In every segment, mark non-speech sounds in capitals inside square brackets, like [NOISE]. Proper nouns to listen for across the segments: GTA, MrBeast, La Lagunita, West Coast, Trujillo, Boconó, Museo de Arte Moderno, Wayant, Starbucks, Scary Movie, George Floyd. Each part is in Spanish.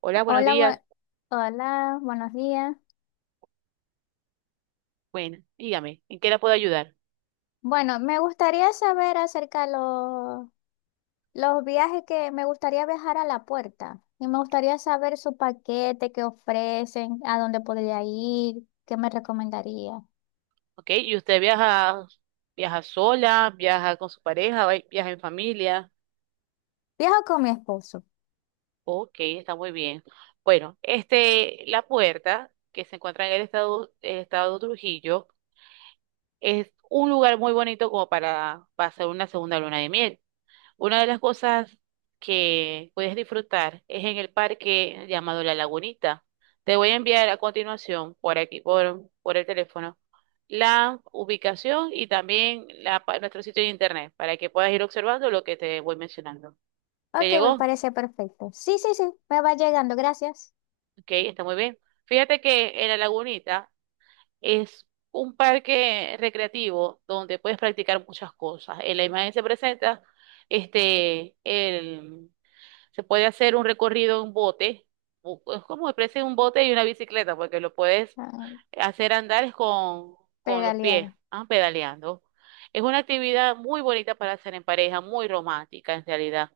Hola, buenos Hola, bu- días. Hola, buenos días. Bueno, dígame, ¿en qué la puedo ayudar? Bueno, me gustaría saber acerca de los viajes que me gustaría viajar a La Puerta. Y me gustaría saber su paquete que ofrecen, a dónde podría ir, qué me recomendaría. ¿Ok? ¿Y usted viaja sola, viaja con su pareja, viaja en familia? Viajo con mi esposo. Ok, está muy bien. Bueno, La Puerta que se encuentra en el estado de Trujillo es un lugar muy bonito como para pasar una segunda luna de miel. Una de las cosas que puedes disfrutar es en el parque llamado La Lagunita. Te voy a enviar a continuación por aquí, por el teléfono, la ubicación y también nuestro sitio de internet para que puedas ir observando lo que te voy mencionando. ¿Te Ok, me llegó? parece perfecto. Sí, sí, sí, me va llegando, gracias. Ok, está muy bien. Fíjate que en La Lagunita es un parque recreativo donde puedes practicar muchas cosas. En la imagen se presenta este, el Se puede hacer un recorrido en bote, es como especie un bote y una bicicleta, porque lo puedes Ah, hacer andar es con los pies, pedalear. Pedaleando. Es una actividad muy bonita para hacer en pareja, muy romántica en realidad.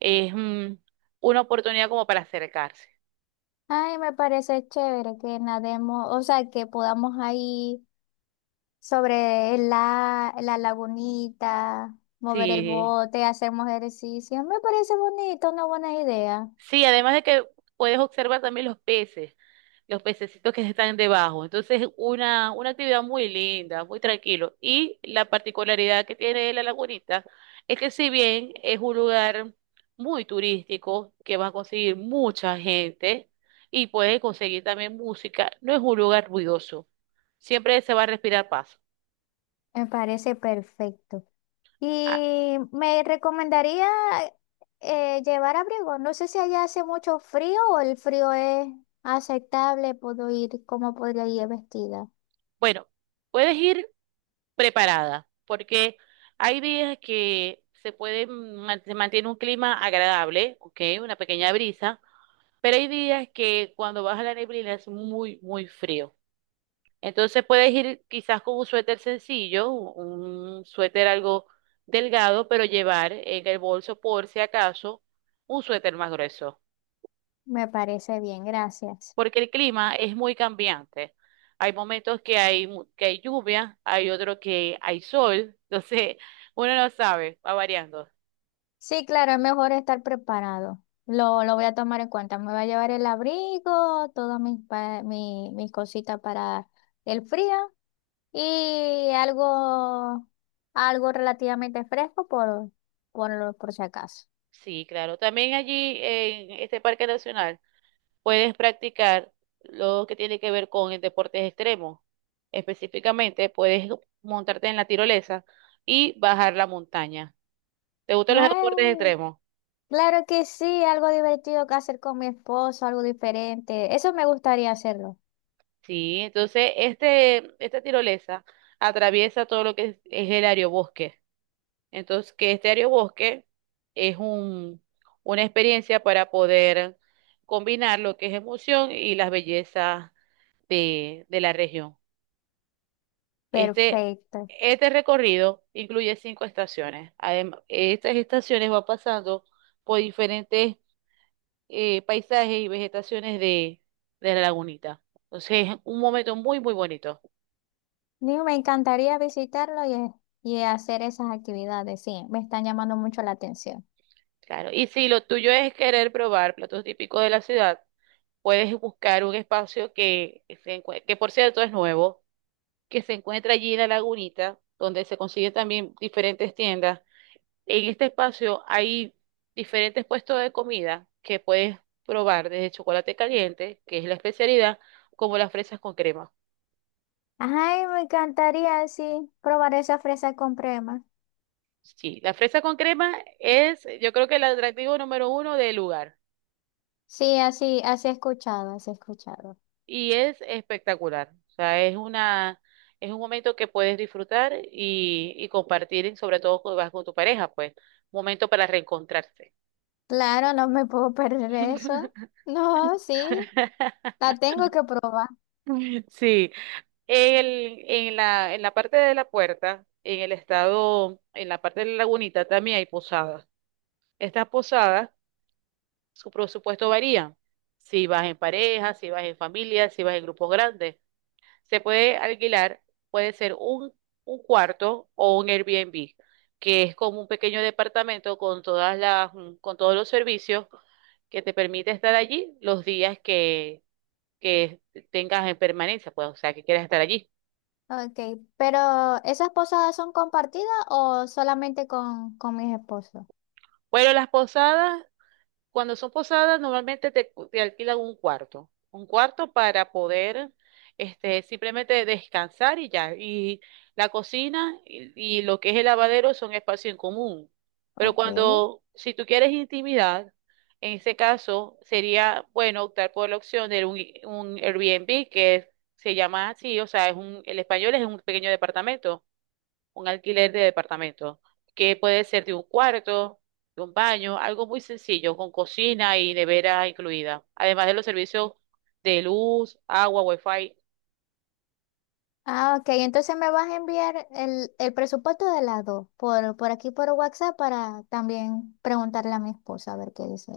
Es una oportunidad como para acercarse. Ay, me parece chévere que nademos, o sea, que podamos ahí sobre la lagunita, mover el Sí, bote, hacemos ejercicio. Me parece bonito, una buena idea. sí, además de que puedes observar también los peces, los pececitos que están debajo. Entonces, una actividad muy linda, muy tranquilo. Y la particularidad que tiene La Lagunita es que si bien es un lugar muy turístico, que va a conseguir mucha gente y puedes conseguir también música, no es un lugar ruidoso. Siempre se va a respirar paz. Me parece perfecto. Ah, Y me recomendaría llevar abrigo. No sé si allá hace mucho frío o el frío es aceptable. Puedo ir, cómo podría ir vestida. bueno, puedes ir preparada, porque hay días que se mantiene un clima agradable, ¿ok? Una pequeña brisa, pero hay días que cuando baja la neblina es muy, muy frío. Entonces puedes ir quizás con un suéter sencillo, un suéter algo delgado, pero llevar en el bolso por si acaso un suéter más grueso. Me parece bien, gracias. porque el clima es muy cambiante. Hay momentos que hay lluvia, hay otros que hay sol, [LAUGHS] entonces uno no sabe, va variando. Sí, claro, es mejor estar preparado. Lo voy a tomar en cuenta. Me voy a llevar el abrigo, todas mis cositas para el frío y algo relativamente fresco por si acaso. Sí, claro. También allí en este parque nacional puedes practicar lo que tiene que ver con el deportes extremos. Específicamente puedes montarte en la tirolesa y bajar la montaña. ¿Te gustan los deportes Ay, extremos? claro que sí, algo divertido que hacer con mi esposo, algo diferente. Eso me gustaría hacerlo. Sí, entonces esta tirolesa atraviesa todo lo que es el aerobosque. Entonces, que este aerobosque es una experiencia para poder combinar lo que es emoción y las bellezas de la región. Este, Perfecto. este recorrido incluye cinco estaciones. Además, estas estaciones van pasando por diferentes paisajes y vegetaciones de La Lagunita. Entonces, es un momento muy, muy bonito. Digo, me encantaría visitarlo y hacer esas actividades. Sí, me están llamando mucho la atención. Claro. Y si lo tuyo es querer probar platos típicos de la ciudad, puedes buscar un espacio que por cierto es nuevo, que se encuentra allí en La Lagunita, donde se consiguen también diferentes tiendas. En este espacio hay diferentes puestos de comida que puedes probar, desde chocolate caliente, que es la especialidad, como las fresas con crema. Ay, me encantaría así probar esa fresa con crema. Sí, la fresa con crema es, yo creo que el atractivo número uno del lugar, Sí, así, así he escuchado, así he escuchado. y es espectacular. O sea, es un momento que puedes disfrutar y compartir, y sobre todo cuando vas con tu pareja, pues, momento para reencontrarse. Claro, no me puedo [LAUGHS] perder eso. No, sí, [LAUGHS] la tengo que probar. Sí, en la parte de La Puerta, en el estado, en la parte de La Lagunita también hay posadas. Estas posadas, su presupuesto varía. Si vas en pareja, si vas en familia, si vas en grupos grandes. Se puede alquilar, puede ser un cuarto o un Airbnb, que es como un pequeño departamento con todas con todos los servicios que te permite estar allí los días que tengas en permanencia, pues, o sea, que quieras estar allí. Ok, pero ¿esas posadas son compartidas o solamente con mis esposos? Bueno, las posadas, cuando son posadas, normalmente te alquilan un cuarto, para poder simplemente descansar y ya. Y la cocina y lo que es el lavadero son espacio en común. Pero Ok. cuando, si tú quieres intimidad, en ese caso sería bueno optar por la opción de un Airbnb que se llama así, o sea, el español es un pequeño departamento, un alquiler de departamento, que puede ser de un cuarto, de un baño, algo muy sencillo, con cocina y nevera incluida, además de los servicios de luz, agua, wifi. Ah, ok, entonces me vas a enviar el presupuesto de las dos por aquí por WhatsApp, para también preguntarle a mi esposa a ver qué dice.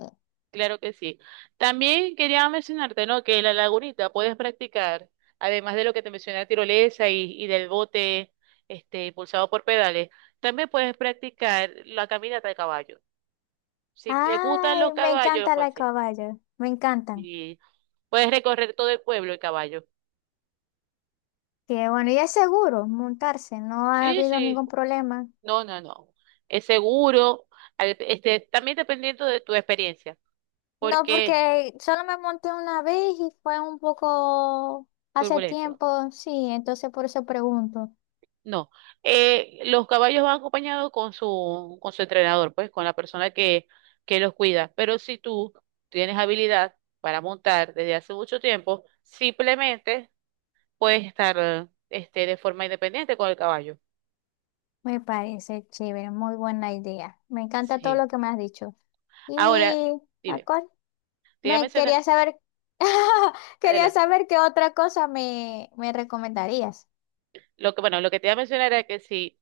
Claro que sí. También quería mencionarte, ¿no? Que en La Lagunita puedes practicar, además de lo que te mencioné, tirolesa y del bote, impulsado por pedales, también puedes practicar la caminata de caballo. Si te gustan Ay, los me caballos, encanta pues la sí. caballo, me encantan. Y puedes recorrer todo el pueblo en caballo. Que bueno, ¿ya es seguro montarse, no ha Sí, habido sí. ningún problema? No, no, no. Es seguro. También dependiendo de tu experiencia. No, Porque porque solo me monté una vez y fue un poco hace turbulento. tiempo, sí, entonces por eso pregunto. No. Los caballos van acompañados con con su entrenador, pues, con la persona que los cuida. Pero si tú tienes habilidad para montar desde hace mucho tiempo, simplemente puedes estar, de forma independiente con el caballo. Me parece chévere, muy buena idea. Me encanta todo Sí. lo que me has dicho. Ahora, Y ¿a dime, cuál? te iba a Me mencionar, quería saber, [LAUGHS] quería adelante. saber qué otra cosa me recomendarías. Lo que, bueno, lo que te iba a mencionar era que si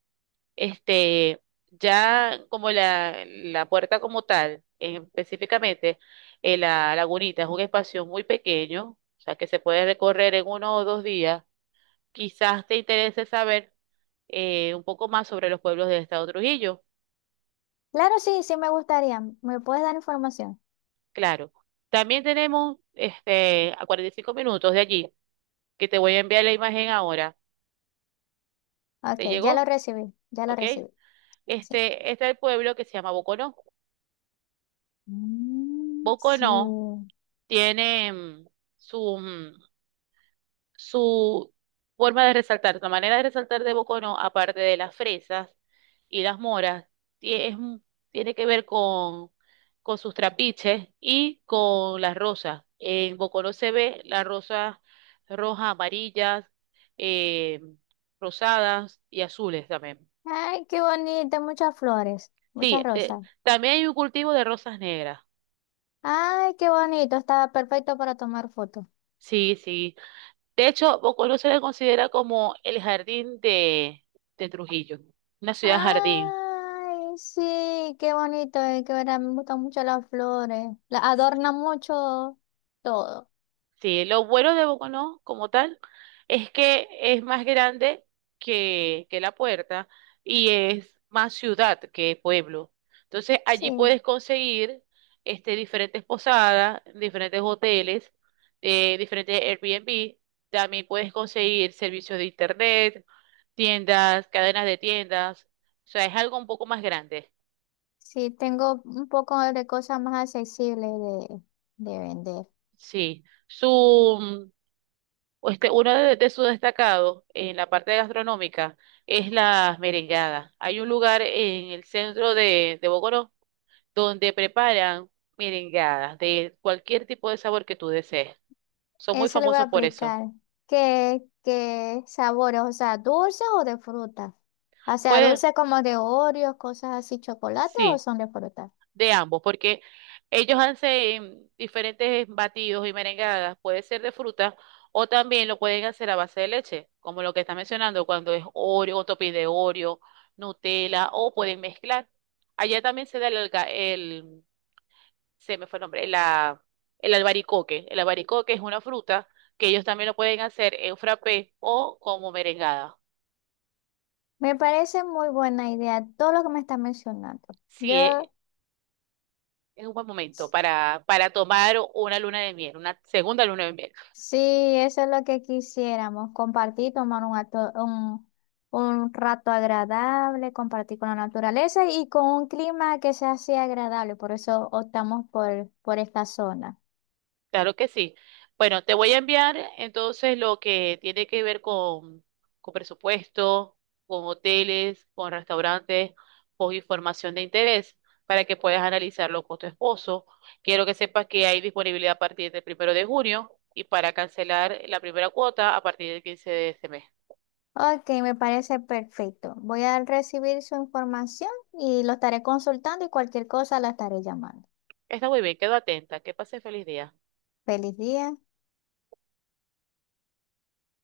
Este, ya como La Puerta como tal, específicamente, La Lagunita es un espacio muy pequeño, o sea que se puede recorrer en 1 o 2 días. Quizás te interese saber un poco más sobre los pueblos del estado Trujillo. Claro, sí, sí me gustaría. ¿Me puedes dar información? Claro. También tenemos a 45 minutos de allí, que te voy a enviar la imagen ahora. Ok, ¿Te ya lo llegó? recibí, ya lo ¿Ok? recibí. Sí. Este es el pueblo que se llama Boconó. Mm, Boconó sí. tiene su mm, su forma de resaltar, la manera de resaltar de Bocono, aparte de las fresas y las moras, ti- es un- tiene que ver con, sus trapiches y con las rosas. En Bocono se ve las rosas rojas, amarillas, eh, rosadas y azules también. Ay, qué bonito, muchas flores, Sí, muchas rosas. también hay un cultivo de rosas negras. Ay, qué bonito, estaba perfecto para tomar fotos. Sí, sí. De hecho, Bocono se le considera como el jardín de Trujillo, una ciudad jardín. Ay, sí, qué bonito, que verdad, me gustan mucho las flores. Las adorna mucho todo. Sí, lo bueno de Boconó como tal es que es más grande que La Puerta y es más ciudad que pueblo. Entonces Sí, allí puedes conseguir diferentes posadas, diferentes hoteles, diferentes Airbnb. También puedes conseguir servicios de internet, tiendas, cadenas de tiendas. O sea, es algo un poco más grande. sí, tengo un poco de cosas más accesibles de, de vender. Sí. Uno de sus destacados en la parte gastronómica es las merengadas. Hay un lugar en el centro de Bogotá donde preparan merengadas de cualquier tipo de sabor que tú desees. Son muy Eso le voy a famosos por eso. aplicar. ¿Qué, qué sabores? O sea, ¿dulces o de fruta? O sea, Pueden, dulces como de Oreos, cosas así, chocolate, o sí. son de fruta. De ambos, porque ellos hacen diferentes batidos y merengadas, puede ser de fruta o también lo pueden hacer a base de leche, como lo que está mencionando cuando es Oreo, o topping de Oreo, Nutella o pueden mezclar. Allá también se da se me fue el nombre, el albaricoque. El albaricoque es una fruta que ellos también lo pueden hacer en frappé o como merengada. Me parece muy buena idea todo lo que me estás mencionando. Sí, es, Yo, es un buen momento s- para tomar una luna de miel, una segunda luna de miel. sí, eso es lo que quisiéramos, compartir, tomar un rato agradable, compartir con la naturaleza y con un clima que sea así agradable. Por eso optamos por esta zona. Claro que sí. Bueno, te voy a enviar entonces lo que tiene que ver con presupuesto, con hoteles, con restaurantes, con información de interés para que puedas analizarlo con tu esposo. Quiero que sepas que hay disponibilidad a partir del 1 de junio y para cancelar la primera cuota a partir del 15 de este mes. Ok, me parece perfecto. Voy a recibir su información y lo estaré consultando, y cualquier cosa la estaré llamando. Está muy bien, quedo atenta. Que pases feliz día. Feliz día.